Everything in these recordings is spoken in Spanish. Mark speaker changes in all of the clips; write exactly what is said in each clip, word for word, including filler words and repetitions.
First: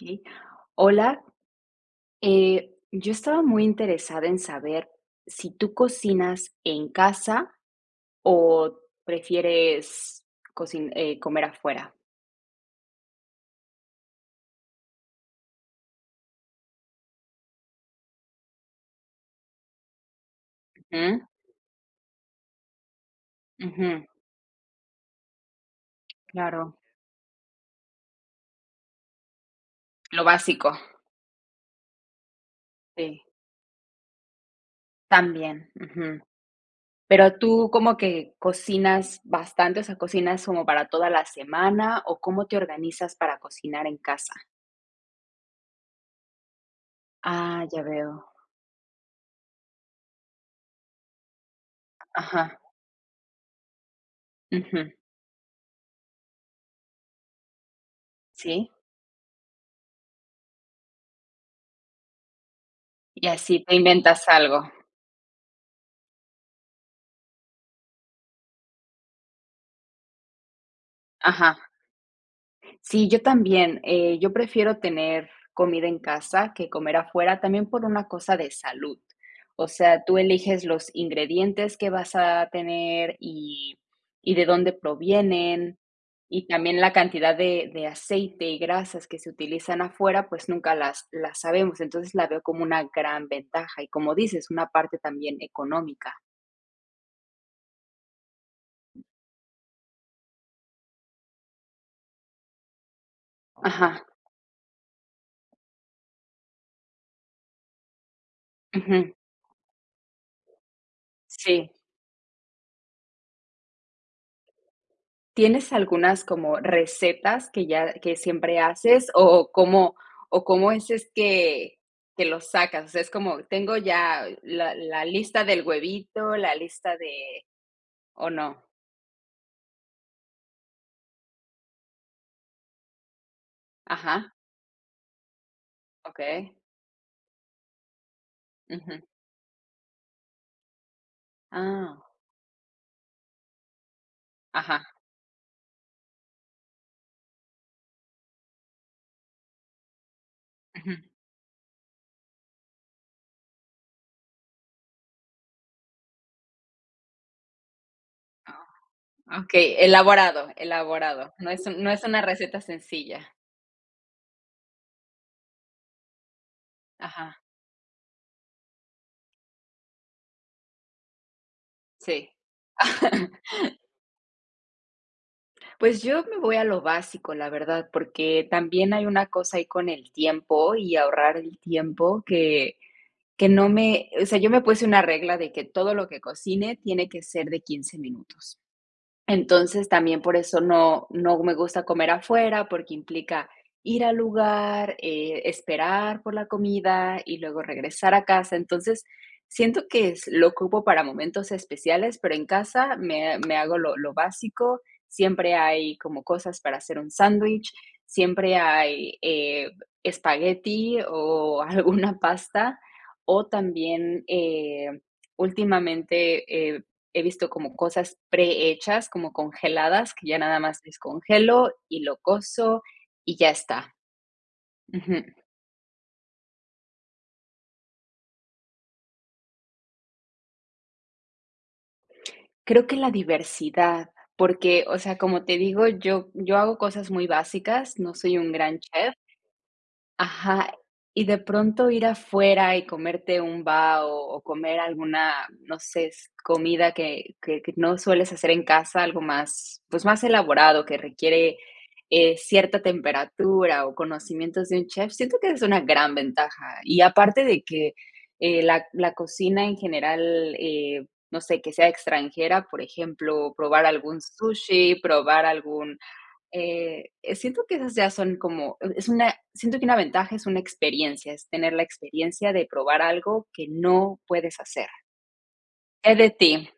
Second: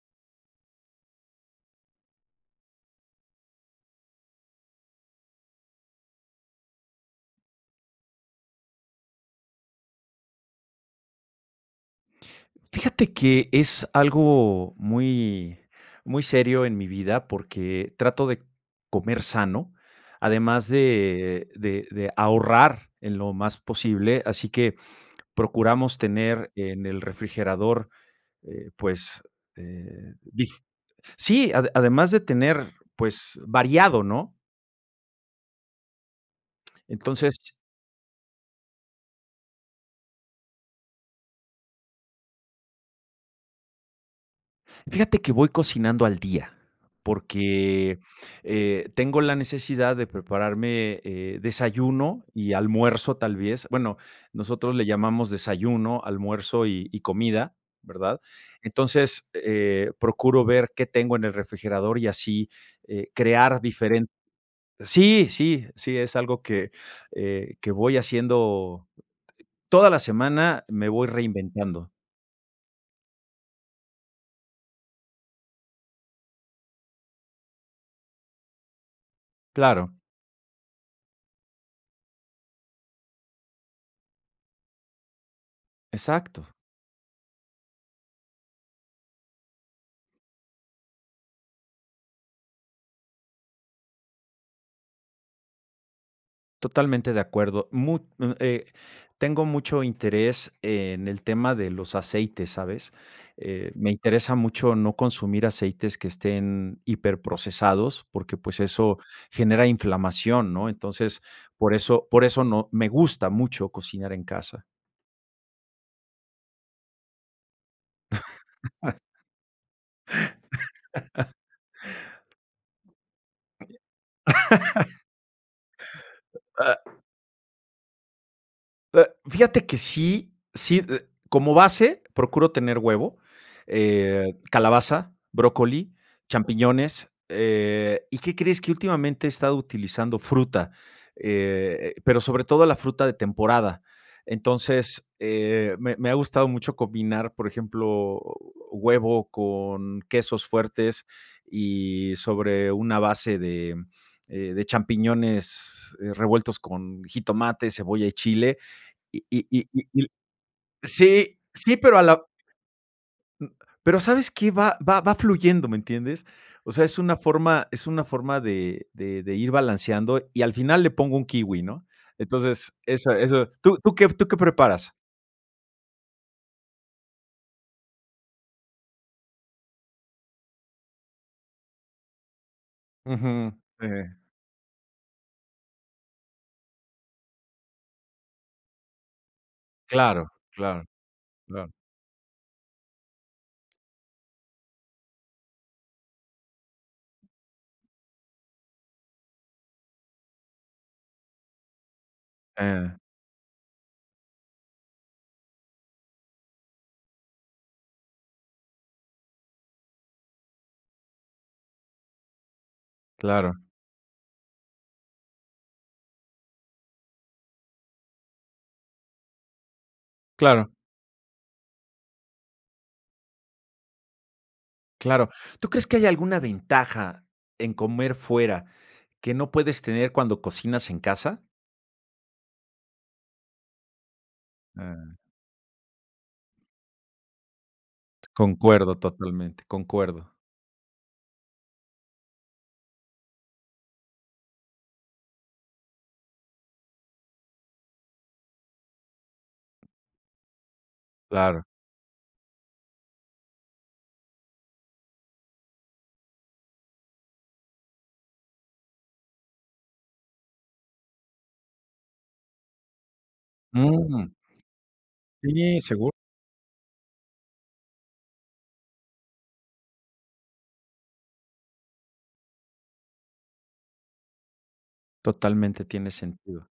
Speaker 1: Okey. Hola, eh, yo estaba muy interesada en saber si tú cocinas en casa, o prefieres cocin eh, comer afuera.
Speaker 2: Fíjate que es algo muy muy serio en mi vida, porque trato de comer sano, además
Speaker 1: Ujú.
Speaker 2: de de de ahorrar en lo más
Speaker 1: Ujú.
Speaker 2: posible, así que procuramos tener
Speaker 1: Claro.
Speaker 2: en el refrigerador, eh, pues, eh,
Speaker 1: Lo
Speaker 2: dif
Speaker 1: básico.
Speaker 2: sí, ade además de tener,
Speaker 1: Sí.
Speaker 2: pues, variado, ¿no?
Speaker 1: También, ujú. Pero,
Speaker 2: Entonces
Speaker 1: ¿tú como que cocinas bastante, o sea, cocinas como para toda la semana, o cómo te organizas para cocinar en casa?
Speaker 2: fíjate que voy cocinando al día,
Speaker 1: Ah, ya
Speaker 2: porque,
Speaker 1: veo.
Speaker 2: eh, tengo la necesidad de prepararme, eh, desayuno y
Speaker 1: Ajá.
Speaker 2: almuerzo, tal vez bueno, nosotros le
Speaker 1: Ujú.
Speaker 2: llamamos desayuno, almuerzo, y y comida, ¿verdad?
Speaker 1: Sí.
Speaker 2: Entonces, eh, procuro ver qué tengo en el refrigerador y así, eh,
Speaker 1: Y
Speaker 2: crear
Speaker 1: así te
Speaker 2: diferen
Speaker 1: inventas algo.
Speaker 2: sí, sí, sí, es algo que, eh, que voy haciendo toda la semana me voy
Speaker 1: Ajá.
Speaker 2: reinventando.
Speaker 1: Sí, yo también. Eh, yo prefiero tener comida en casa que comer afuera, también por una cosa de salud. O
Speaker 2: Claro.
Speaker 1: sea, tú eliges los ingredientes que vas a tener, y y de dónde provienen, y
Speaker 2: Exacto.
Speaker 1: también la cantidad de de aceite y grasas que se utilizan afuera, pues, nunca las las sabemos. Entonces, la veo como una gran ventaja, y como dices, una parte también económica.
Speaker 2: Totalmente de acuerdo. Mu mm, eh, tengo mucho interés en el tema de los aceites, ¿sabes? Eh, me
Speaker 1: Ajá.
Speaker 2: interesa mucho no consumir aceites que estén hiperprocesados porque, pues, eso
Speaker 1: Ujú.
Speaker 2: genera inflamación, ¿no? Entonces,
Speaker 1: Sí.
Speaker 2: por eso por eso no me gusta mucho cocinar en casa.
Speaker 1: ¿Tienes algunas como recetas que ya que siempre haces, o o cómo o cómo es es que que los sacas?, o sea, es como tengo ya la la lista del huevito, la
Speaker 2: Ah.
Speaker 1: lista de ¿o no?
Speaker 2: Fíjate que sí, sí, como base, procuro tener huevo,
Speaker 1: Ajá.
Speaker 2: eh, calabaza, brócoli,
Speaker 1: Okey.
Speaker 2: champiñones, eh, ¿y qué crees? que
Speaker 1: Ujú.
Speaker 2: últimamente he estado utilizando fruta, eh, eh,
Speaker 1: Ah.
Speaker 2: pero sobre todo la fruta de temporada.
Speaker 1: Ajá.
Speaker 2: Entonces, eh, me me ha gustado mucho combinar, por ejemplo, huevo con quesos fuertes,
Speaker 1: Ujú.
Speaker 2: y sobre una base de, mm, eh, de champiñones, eh, revueltos con jitomate, cebolla y chile, y
Speaker 1: Oh,
Speaker 2: y y
Speaker 1: okey,
Speaker 2: y y l
Speaker 1: elaborado elaborado.
Speaker 2: sí,
Speaker 1: No es
Speaker 2: sí,
Speaker 1: un no
Speaker 2: pero a
Speaker 1: es una
Speaker 2: la
Speaker 1: receta sencilla.
Speaker 2: Mm, pero, ¿sabes qué?, va va va fluyendo, ¿me entiendes? O sea, es una
Speaker 1: Ajá.
Speaker 2: forma es una forma de de de ir balanceando, y al final le pongo un kiwi, ¿no?
Speaker 1: Sí.
Speaker 2: Entonces, esa eso ¿tú tú qué tú qué preparas?
Speaker 1: Pues yo me voy a lo básico, la verdad, porque también hay una cosa ahí con el tiempo y ahorrar el tiempo que que
Speaker 2: Ujú,
Speaker 1: no me
Speaker 2: sí.
Speaker 1: o sea, yo me puse una regla de que todo lo que cocine tiene que ser de quince minutos. Entonces, también
Speaker 2: Claro,
Speaker 1: por eso
Speaker 2: claro,
Speaker 1: no no me
Speaker 2: claro.
Speaker 1: gusta comer afuera, porque implica ir al lugar, eh, esperar por la comida, y luego regresar a casa. Entonces, siento que es lo ocupo para momentos especiales, pero en casa
Speaker 2: Eh.
Speaker 1: me me hago lo lo básico, siempre hay como cosas para hacer un sándwich, siempre hay, eh, espagueti o alguna pasta, o
Speaker 2: Claro.
Speaker 1: también, eh, últimamente, eh, he visto como cosas prehechas, como congeladas, que ya nada
Speaker 2: Claro.
Speaker 1: más descongelo, y lo coso, y ya está. Ujú.
Speaker 2: Claro. ¿Tú crees que hay alguna ventaja en comer fuera que no puedes tener cuando cocinas en casa?
Speaker 1: Creo que la diversidad porque, o sea,
Speaker 2: Ah.
Speaker 1: como te digo, yo yo hago cosas muy básicas, no soy un gran
Speaker 2: Concuerdo
Speaker 1: chef.
Speaker 2: totalmente, concuerdo.
Speaker 1: Ajá. Y de pronto ir afuera y comerte un bao, o comer alguna, no sé, es comida que que que no sueles hacer en casa, algo más, pues más elaborado, que requiere,
Speaker 2: Claro.
Speaker 1: eh, cierta temperatura o conocimientos de un chef, siento que esa es una gran ventaja. Y aparte de que, eh, la la cocina en general, eh, no sé, que sea extranjera, por ejemplo, probar algún
Speaker 2: ¡Mm!
Speaker 1: sushi, probar
Speaker 2: Sí,
Speaker 1: algún
Speaker 2: segu
Speaker 1: eh, eh, siento que esas ya son como, e es una, siento que una ventaja, es una experiencia, es tener la experiencia de probar algo que no puedes hacer.
Speaker 2: Totalmente, tiene
Speaker 1: Eh, de
Speaker 2: sentido.
Speaker 1: ti.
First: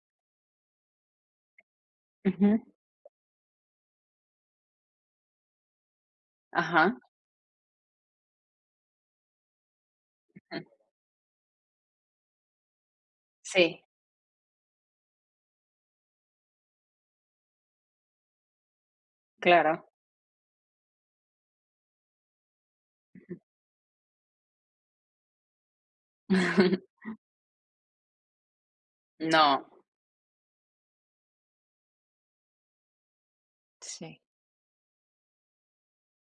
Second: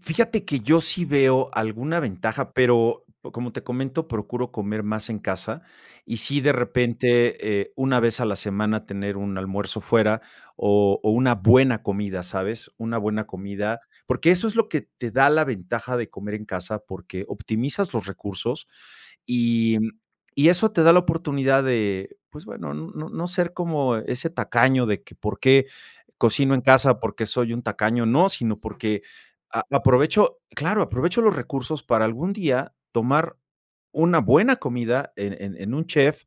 Speaker 2: Fíjate que yo sí veo alguna ventaja,
Speaker 1: Ujú.
Speaker 2: pero, como te comento, procuro comer más en casa, y sí de
Speaker 1: Ajá.
Speaker 2: repente, eh, una vez a la semana tener un almuerzo fuera,
Speaker 1: Ujú.
Speaker 2: o o una buena comida, ¿sabes?, una buena comida.
Speaker 1: Sí.
Speaker 2: Porque eso es lo que te da la ventaja de comer en casa, porque optimizas los recursos y,
Speaker 1: Claro.
Speaker 2: mm, y eso te da la oportunidad de, pues bueno, no no no
Speaker 1: Ujú.
Speaker 2: ser como ese tacaño de que: "¿Por qué cocino en casa? Porque soy un tacaño". No, sino porque
Speaker 1: No.
Speaker 2: a aprovecho claro, aprovecho los recursos para algún día tomar
Speaker 1: Sí.
Speaker 2: una buena comida en en en un chef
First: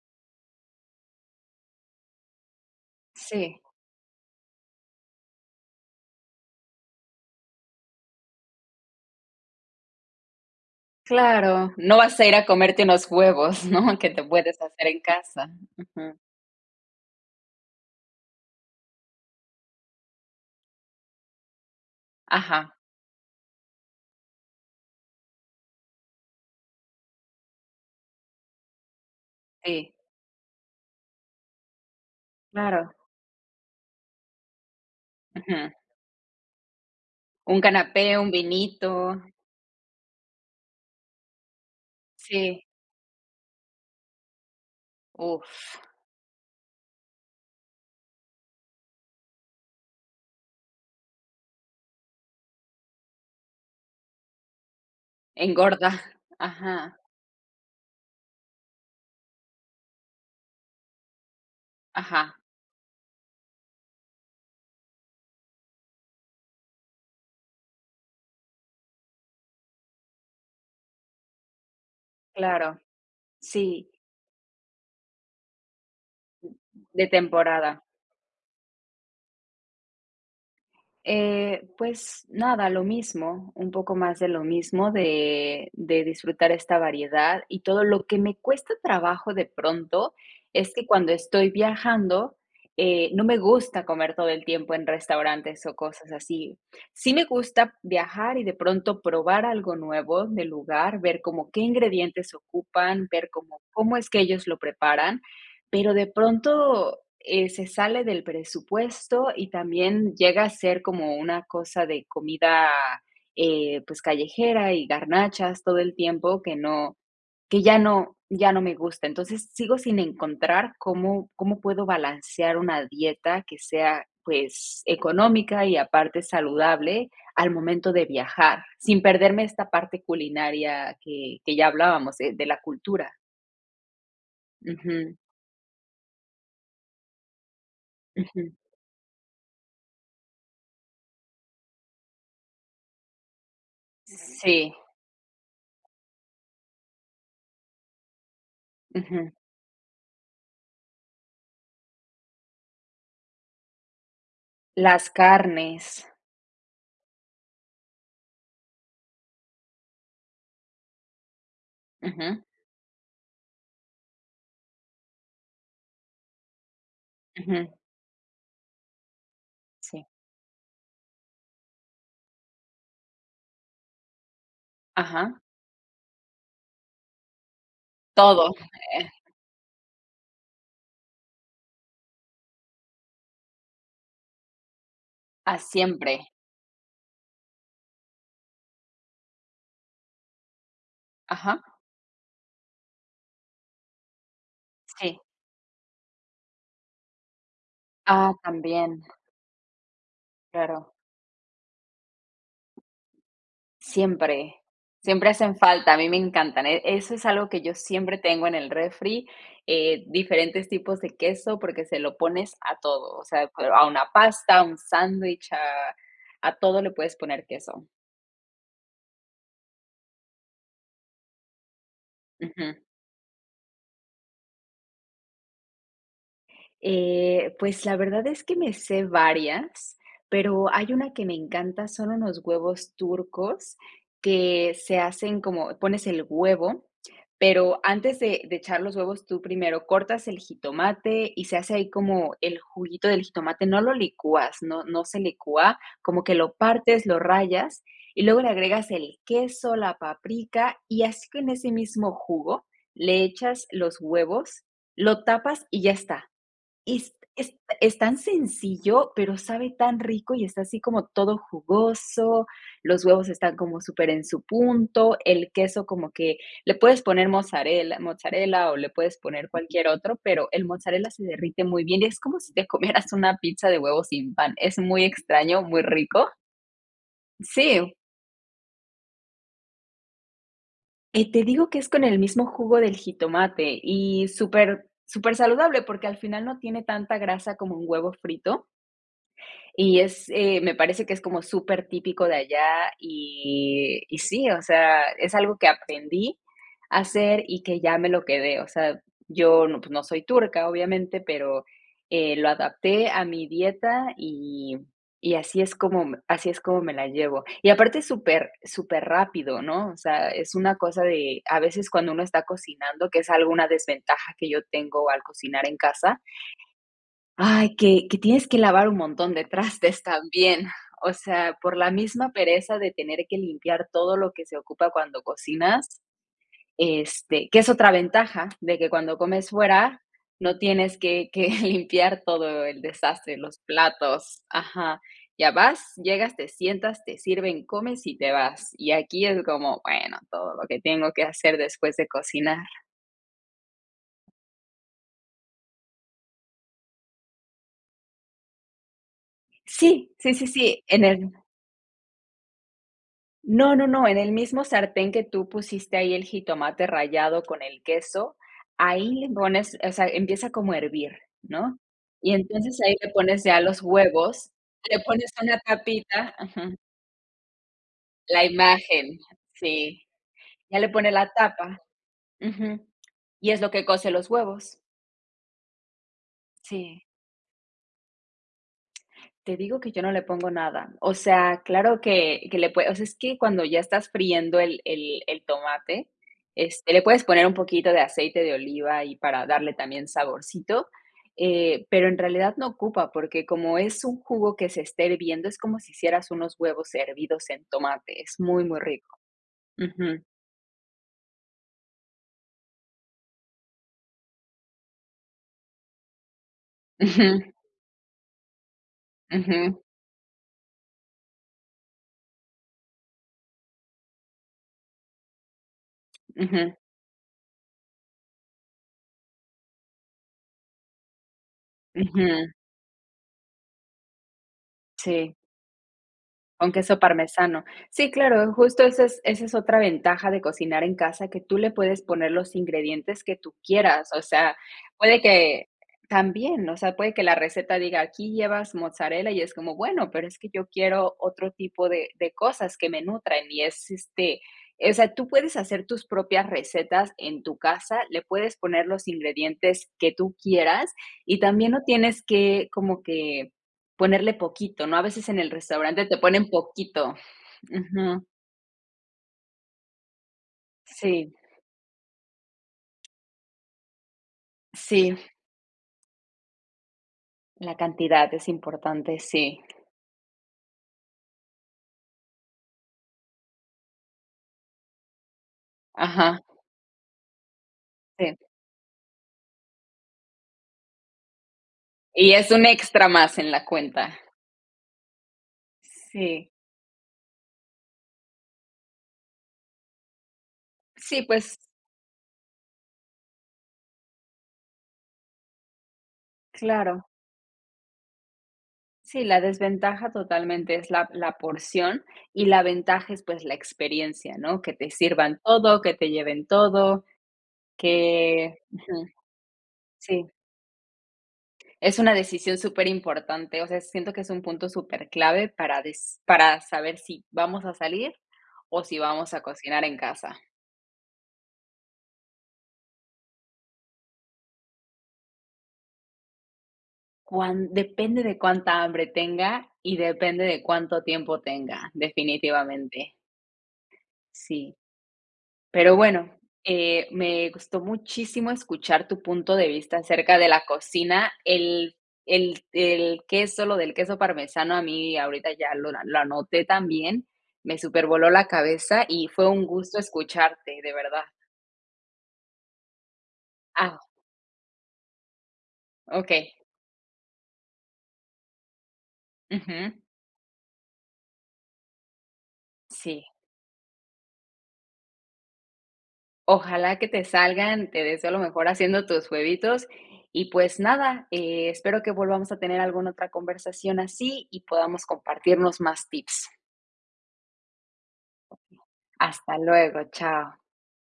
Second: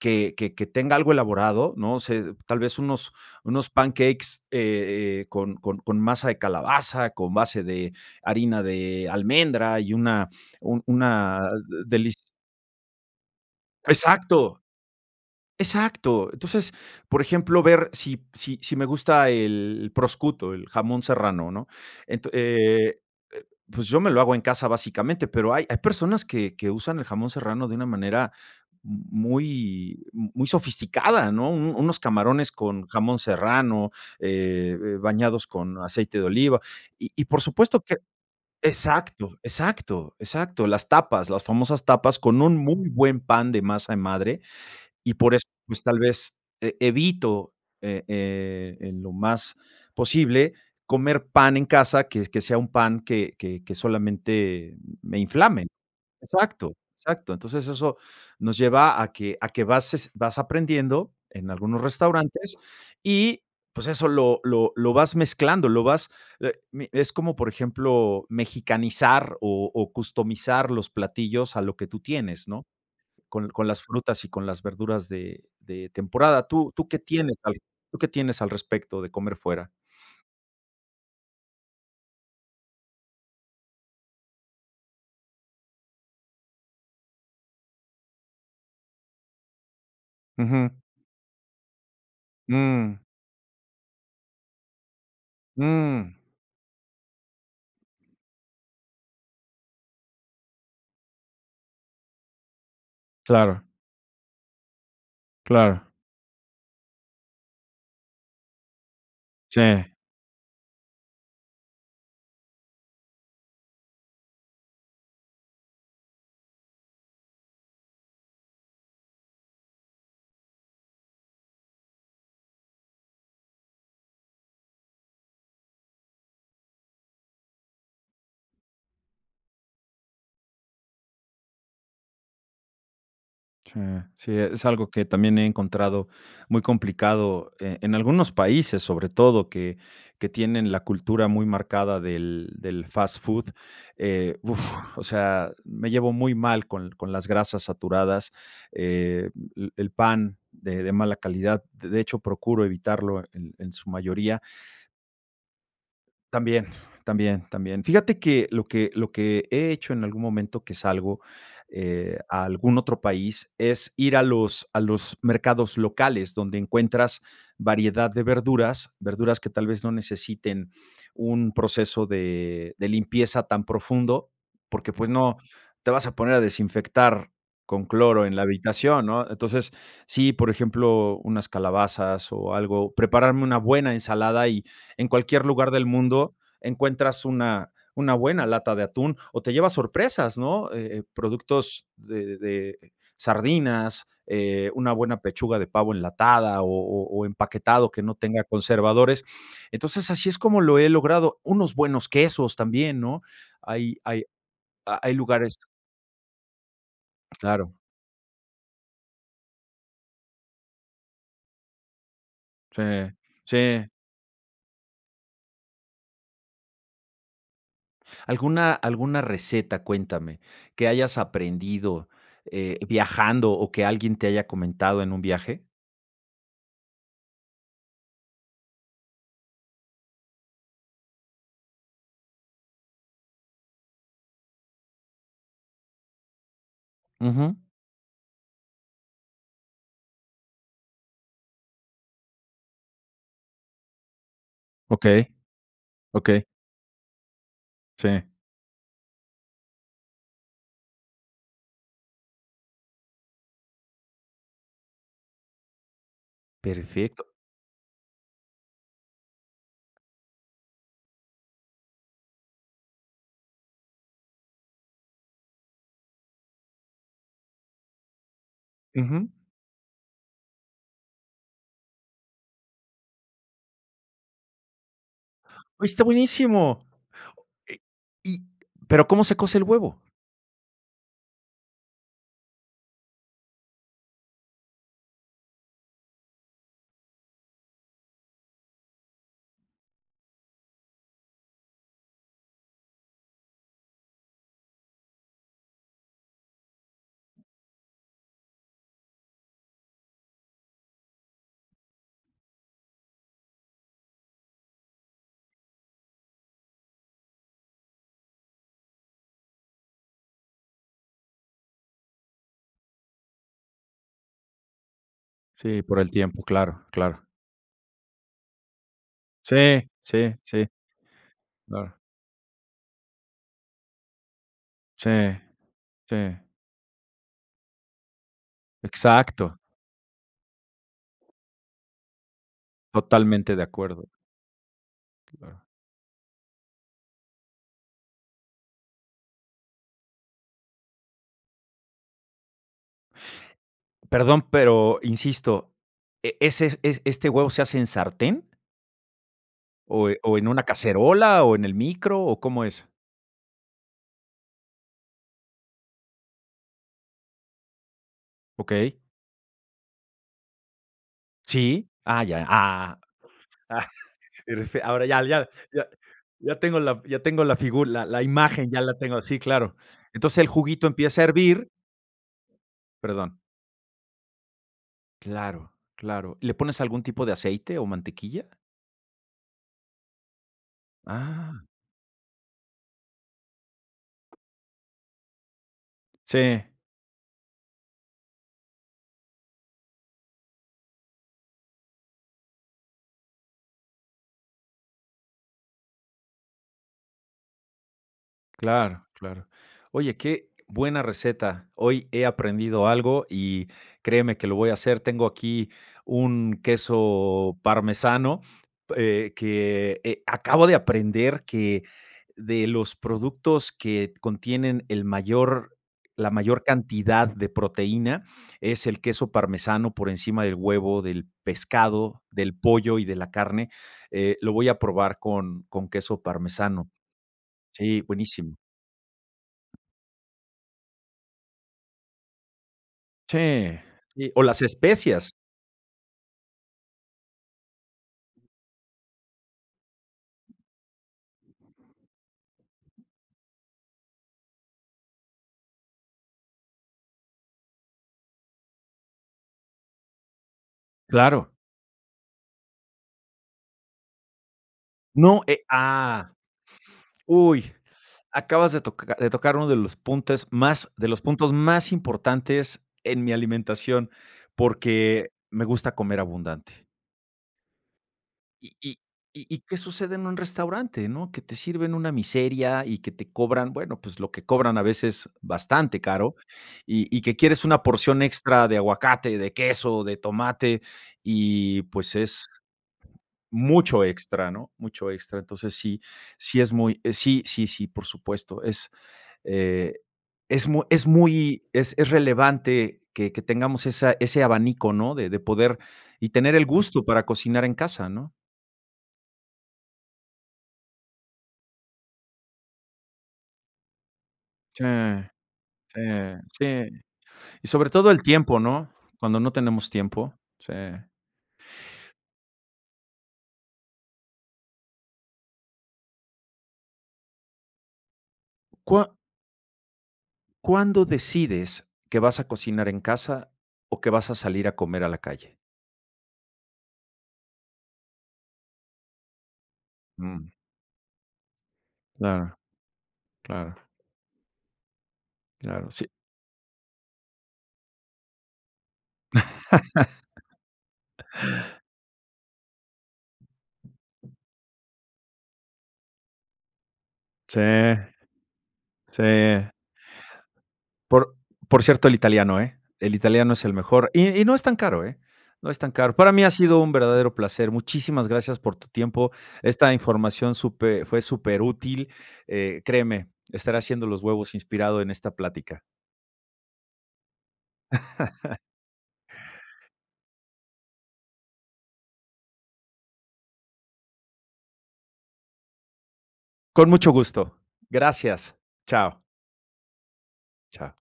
Speaker 2: que que que tenga algo elaborado. No sé, tal vez unos
Speaker 1: Sí.
Speaker 2: unos pancakes, eh, eh, con con con masa de calabaza, con base de harina de almendra y una un una
Speaker 1: Claro,
Speaker 2: de
Speaker 1: no vas a
Speaker 2: delis
Speaker 1: ir a comerte unos huevos, ¿no?, que te
Speaker 2: Exacto.
Speaker 1: puedes hacer en casa, ujú.
Speaker 2: Exacto. Entonces, por ejemplo, ver si si si me gusta el proscuto, el jamón serrano, ¿no? Ento
Speaker 1: Ajá.
Speaker 2: eh, eh, pues, yo me lo hago en casa, básicamente, pero hay hay personas que que usan el jamón serrano de una manera m
Speaker 1: Sí.
Speaker 2: muy muy sofisticada, ¿no? Un unos camarones con
Speaker 1: Claro.
Speaker 2: jamón serrano, eh, eh, bañados
Speaker 1: Ujú.
Speaker 2: con aceite de oliva. Y y por
Speaker 1: Un
Speaker 2: supuesto que
Speaker 1: canapé, un vinito.
Speaker 2: exacto, exacto, exacto, las tapas, las famosas tapas con un
Speaker 1: Sí.
Speaker 2: muy buen pan de masa de madre, y por eso,
Speaker 1: Uf.
Speaker 2: pues, tal vez, eh, evito, eh, eh, en lo más posible comer pan en casa que que sea un pan que que que solamente me inflame.
Speaker 1: Engorda.
Speaker 2: Exacto,
Speaker 1: Ajá.
Speaker 2: exacto. Entonces eso nos lleva a que a, ¿qué bases vas aprendiendo en algunos
Speaker 1: Ajá.
Speaker 2: restaurantes? Y, pues, eso lo lo lo vas mezclando, lo vas, eh, mi es como, por ejemplo, mexicanizar o o customizar los platillos a lo que tú tienes, ¿no?
Speaker 1: Claro.
Speaker 2: Con con las
Speaker 1: Sí.
Speaker 2: frutas y con las verduras de de temporada, ¿tú tú qué
Speaker 1: De
Speaker 2: tienes al
Speaker 1: temporada.
Speaker 2: tú qué tienes al respecto de comer fuera?
Speaker 1: Eh, pues, nada, lo mismo, un poco más de lo mismo de de disfrutar esta variedad y todo lo que me cuesta trabajo, de pronto, es
Speaker 2: Ujú.
Speaker 1: que cuando estoy viajando,
Speaker 2: Mm.
Speaker 1: eh, no me gusta comer todo el tiempo en restaurantes o cosas
Speaker 2: Mm.
Speaker 1: así. Sí me gusta viajar y de pronto probar algo nuevo del lugar, ver como qué ingredientes ocupan, ver como
Speaker 2: Claro.
Speaker 1: cómo es que ellos lo preparan,
Speaker 2: Claro.
Speaker 1: pero de pronto, eh, se sale del presupuesto, y
Speaker 2: Sí.
Speaker 1: también llega a ser como una cosa de comida, eh, pues callejera, y garnachas todo el tiempo que no que ya no ya no me gusta. Entonces, sigo sin encontrar cómo cómo puedo balancear una dieta que sea, pues económica y aparte saludable al momento de viajar, sin perderme esta parte culinaria que que ya hablábamos, eh, de de la cultura.
Speaker 2: Sí, sí, es algo que
Speaker 1: Ujú.
Speaker 2: también he encontrado muy complicado, eh, en algunos
Speaker 1: Ujú.
Speaker 2: países, sobre todo, que que tienen la cultura muy marcada del del fast food. Eh, uf,
Speaker 1: Sí.
Speaker 2: o sea, me llevo muy mal con con las grasas saturadas, eh,
Speaker 1: Ujú.
Speaker 2: l l el pan de de mala calidad, de hecho, procuro evitarlo en en su mayoría.
Speaker 1: Las carnes.
Speaker 2: También, también, también. Fíjate que lo que lo que he hecho en algún momento, que salgo, eh,
Speaker 1: Ujú.
Speaker 2: a algún otro país, es ir a los a los mercados locales donde encuentras
Speaker 1: Ujú.
Speaker 2: variedad de verduras, verduras que tal vez no
Speaker 1: Sí.
Speaker 2: necesiten un proceso de de limpieza tan profundo, porque, pues
Speaker 1: Ajá.
Speaker 2: no te vas a poner a desinfectar con cloro en la
Speaker 1: Todo,
Speaker 2: habitación,
Speaker 1: eh
Speaker 2: ¿no? Entonces, sí, por ejemplo, unas calabazas o algo, prepararme una buena ensalada, y en cualquier
Speaker 1: Ah,
Speaker 2: lugar del
Speaker 1: siempre.
Speaker 2: mundo encuentras una una buena lata de atún, o te llevas sorpresas, ¿no? Eh, eh
Speaker 1: Ajá.
Speaker 2: productos de de sardinas, eh, una buena
Speaker 1: Sí.
Speaker 2: pechuga de pavo enlatada, o o o empaquetado que no
Speaker 1: Ah,
Speaker 2: tenga
Speaker 1: también.
Speaker 2: conservadores. Entonces, así es como lo he
Speaker 1: Claro.
Speaker 2: logrado unos buenos quesos también, ¿no? Hay hay
Speaker 1: Siempre,
Speaker 2: ha hay
Speaker 1: siempre hacen
Speaker 2: lugares
Speaker 1: falta, a mí me encantan. E eso es algo que
Speaker 2: Claro.
Speaker 1: yo siempre tengo en el refri, eh, diferentes tipos de queso, porque se lo pones a
Speaker 2: Sí,
Speaker 1: todo, o sea,
Speaker 2: sí.
Speaker 1: a una pasta, a un sándwich, a a todo le puedes poner queso.
Speaker 2: ¿Alguna alguna receta, cuéntame, que hayas aprendido, eh,
Speaker 1: Ujú.
Speaker 2: viajando, o que alguien te haya comentado en un viaje?
Speaker 1: Eh, pues, la verdad es que me sé varias, pero hay una que me encanta, son unos huevos turcos que se hacen como pones el huevo,
Speaker 2: Ujú.
Speaker 1: pero antes de de echar los huevos, tú primero cortas el jitomate y se hace ahí como el juguito del jitomate no lo licúas, no no se
Speaker 2: Okey,
Speaker 1: licúa, como que
Speaker 2: okey.
Speaker 1: lo partes, lo rayas,
Speaker 2: Sí.
Speaker 1: y luego le agregas el queso, la paprika, y así con ese mismo jugo le echas los huevos, lo tapas y ya está. Es
Speaker 2: Perfecto.
Speaker 1: es es tan sencillo, pero sabe tan rico, y está así como todo jugoso, los huevos están como súper en su punto, el queso como que le puedes poner mozzarella mozzarella o le puedes
Speaker 2: Ujú.
Speaker 1: poner cualquier otro, pero el mozzarella se derrite muy bien. Es como si te comieras una pizza de huevo sin pan, es muy extraño, muy
Speaker 2: Oye, está
Speaker 1: rico.
Speaker 2: buenísimo.
Speaker 1: Sí.
Speaker 2: Y, ¿pero cómo se cose el huevo?
Speaker 1: Y te digo que es con el mismo jugo del jitomate, y súper supersaludable porque al final no tiene tanta grasa como un huevo frito y es, eh, me parece que es como supertipico de allá, y y sí, o sea, es algo que aprendí a hacer y que ya me lo quedé, o sea, yo no, pues no soy turca obviamente, pero, eh, lo adapté a mi dieta, y y así es como me así es como me la llevo. Y aparte es súper superrapido, ¿no? o sea, es una cosa de, a veces cuando uno está cocinando, que es algo una desventaja que yo tengo al cocinar en
Speaker 2: Sí, por el
Speaker 1: casa
Speaker 2: tiempo, claro, claro.
Speaker 1: ay, que que tienes que lavar un montón de
Speaker 2: Sí,
Speaker 1: trastes
Speaker 2: sí, sí.
Speaker 1: también. O sea, por la
Speaker 2: Claro.
Speaker 1: misma pereza de tener que limpiar todo lo que se ocupa
Speaker 2: Sí,
Speaker 1: cuando cocinas,
Speaker 2: sí.
Speaker 1: este, que es otra ventaja, de que cuando comes
Speaker 2: Exacto.
Speaker 1: fuera no tienes que que limpiar todo el desastre,
Speaker 2: Totalmente
Speaker 1: los
Speaker 2: de acuerdo.
Speaker 1: platos ajá. Ya
Speaker 2: Claro.
Speaker 1: vas, llegas, te sientas, te sirven, comes, y te vas. Y aquí es como, bueno, todo lo que tengo que hacer después de cocinar.
Speaker 2: Perdón, pero insisto, eh, ¿ese es es este huevo se hace en sartén? ¿O
Speaker 1: ¡Sí!
Speaker 2: e
Speaker 1: Sí,
Speaker 2: o
Speaker 1: sí,
Speaker 2: en una
Speaker 1: sí, en el
Speaker 2: cacerola, o en el micro, o cómo es?
Speaker 1: No, no, no, en el mismo sartén que tú pusiste ahí el jitomate rallado con el queso,
Speaker 2: Okey.
Speaker 1: ahí le pones o sea, empieza como a hervir, ¿no?
Speaker 2: ¿Sí? Ah,
Speaker 1: Y
Speaker 2: ya,
Speaker 1: entonces ahí
Speaker 2: ¡ah!
Speaker 1: le pones ya
Speaker 2: Ah,
Speaker 1: los huevos,
Speaker 2: este,
Speaker 1: le
Speaker 2: ahora ya
Speaker 1: pones
Speaker 2: ya
Speaker 1: una
Speaker 2: ya
Speaker 1: tapita
Speaker 2: ya
Speaker 1: ujú.
Speaker 2: tengo la ya tengo la figu la la
Speaker 1: La
Speaker 2: imagen, ya la
Speaker 1: imagen,
Speaker 2: tengo. Sí, claro.
Speaker 1: sí.
Speaker 2: Entonces, el
Speaker 1: Ya
Speaker 2: juguito
Speaker 1: le pones
Speaker 2: empieza a
Speaker 1: la
Speaker 2: hervir
Speaker 1: tapa ujú,
Speaker 2: Perdón.
Speaker 1: y es lo que cose los huevos.
Speaker 2: Claro, claro, ¿le pones
Speaker 1: Sí.
Speaker 2: algún tipo de aceite o mantequilla?
Speaker 1: Te digo que yo no le pongo nada. O
Speaker 2: ¡Ah!
Speaker 1: sea, claro que que le puede o sea, es que cuando ya estás friendo el el el tomate,
Speaker 2: Sí.
Speaker 1: este, le puedes poner un poquito de aceite de oliva ahí, para darle también saborcito, eh, pero en realidad no ocupa, porque como es un jugo que se está hirviendo, es como si hicieras unos huevos hervidos en tomate, es muy, muy
Speaker 2: Claro,
Speaker 1: rico.
Speaker 2: claro. Oye,
Speaker 1: Ujú.
Speaker 2: qué buena receta. Hoy he aprendido algo y créeme que lo voy a hacer. Tengo aquí un
Speaker 1: Ujú.
Speaker 2: queso parmesano, eh,
Speaker 1: Ujú.
Speaker 2: que, eh, acabo de aprender que de los productos que contienen el mayor la mayor
Speaker 1: Ujú.
Speaker 2: cantidad de proteína es el queso parmesano por encima del huevo, del pescado,
Speaker 1: Ujú.
Speaker 2: del pollo y de la carne. Eh, lo voy a probar
Speaker 1: Sí.
Speaker 2: con con queso
Speaker 1: Con
Speaker 2: parmesano.
Speaker 1: queso parmesano.
Speaker 2: Sí,
Speaker 1: Sí, claro,
Speaker 2: buenísimo.
Speaker 1: justo esa es esa es otra ventaja de cocinar en casa, que tú le puedes poner los ingredientes que tú
Speaker 2: Sí,
Speaker 1: quieras. O
Speaker 2: sí, o
Speaker 1: sea,
Speaker 2: las
Speaker 1: puede
Speaker 2: especias.
Speaker 1: que también, o sea, puede que la receta diga, aquí llevas mozzarella y es como, bueno, pero es que yo quiero otro tipo de de cosas que me nutran y es, este, o sea, tú puedes hacer tus propias recetas en tu casa, le puedes poner los ingredientes que tú quieras y
Speaker 2: Claro.
Speaker 1: también no tienes que como que ponerle poquito, ¿no? A veces en
Speaker 2: No,
Speaker 1: el
Speaker 2: eh,
Speaker 1: restaurante te
Speaker 2: ¡ah,
Speaker 1: ponen poquito.
Speaker 2: uy!,
Speaker 1: Ujú.
Speaker 2: acabas de toca de tocar uno de los puntes más de los
Speaker 1: Sí.
Speaker 2: puntos más importantes en mi alimentación,
Speaker 1: Sí.
Speaker 2: porque me gusta comer abundante.
Speaker 1: La cantidad es
Speaker 2: Y y
Speaker 1: importante,
Speaker 2: y y,
Speaker 1: sí.
Speaker 2: ¿qué sucede en un restaurante, no? Que te sirven una miseria, y que te cobran, bueno, pues lo que cobran a veces, bastante caro.
Speaker 1: Ajá.
Speaker 2: Y y que quieres una porción
Speaker 1: Sí.
Speaker 2: extra de aguacate, de queso, de tomate y, pues,
Speaker 1: Y ya
Speaker 2: es
Speaker 1: es un extra más en la
Speaker 2: mucho
Speaker 1: cuenta.
Speaker 2: extra, ¿no?, mucho extra. Entonces sí,
Speaker 1: Sí.
Speaker 2: sí es muy sí, sí, sí, por supuesto. Es, eh, es mu es
Speaker 1: Sí, pues
Speaker 2: muy es es relevante que que tengamos esa ese abanico, ¿no?, de de poder y tener el
Speaker 1: Claro.
Speaker 2: gusto para cocinar en casa, ¿no?
Speaker 1: Sí, la desventaja, totalmente, es la la porción, y la ventaja es, pues, la experiencia, ¿no? Que
Speaker 2: Sí,
Speaker 1: te sirvan todo, que
Speaker 2: sí,
Speaker 1: te lleven
Speaker 2: sí.
Speaker 1: todo,
Speaker 2: Y sobre todo el tiempo,
Speaker 1: que
Speaker 2: ¿no?
Speaker 1: ujú.
Speaker 2: Cuando no tenemos tiempo
Speaker 1: Sí.
Speaker 2: sí.
Speaker 1: Es una decisión superimportante, o sea, siento que es un punto superclave para des para saber si vamos a salir, o si
Speaker 2: Cua
Speaker 1: vamos a cocinar en casa.
Speaker 2: ¿cuándo decides que vas a cocinar en casa, o que vas a salir a comer a la calle?
Speaker 1: Cuan depende de cuánta hambre tenga, y depende
Speaker 2: Mm.
Speaker 1: de cuánto tiempo tenga,
Speaker 2: Claro,
Speaker 1: definitivamente.
Speaker 2: claro.
Speaker 1: Sí.
Speaker 2: Claro,
Speaker 1: Pero
Speaker 2: sí.
Speaker 1: bueno, eh, me gusto muchísimo escuchar tu punto de vista acerca de la cocina. El el el queso lo del queso parmesano, a mí ahorita ya lo lo anoté también,
Speaker 2: Sí,
Speaker 1: me supervoló la cabeza, y fue un
Speaker 2: sí.
Speaker 1: gusto escucharte, de verdad.
Speaker 2: Por por cierto, el italiano, eh, el italiano es el
Speaker 1: Ah.
Speaker 2: mejor. Y y no es tan caro, eh, no es tan caro. Para mí ha
Speaker 1: Okey.
Speaker 2: sido un verdadero placer. Muchísimas gracias por tu tiempo. Esta
Speaker 1: Ujú.
Speaker 2: información supe fue superútil. Eh, créeme,
Speaker 1: Sí.
Speaker 2: estaré haciendo los huevos inspirado en esta plática.
Speaker 1: Ojalá que te salgan, te deseo lo mejor haciendo tus huevitos, y, pues nada, eh, espero que volvamos a tener alguna otra conversación así, y podamos compartirnos más tips.
Speaker 2: Con mucho gusto. Gracias.
Speaker 1: Okey.
Speaker 2: Chao.
Speaker 1: Hasta luego, chao.
Speaker 2: Chao.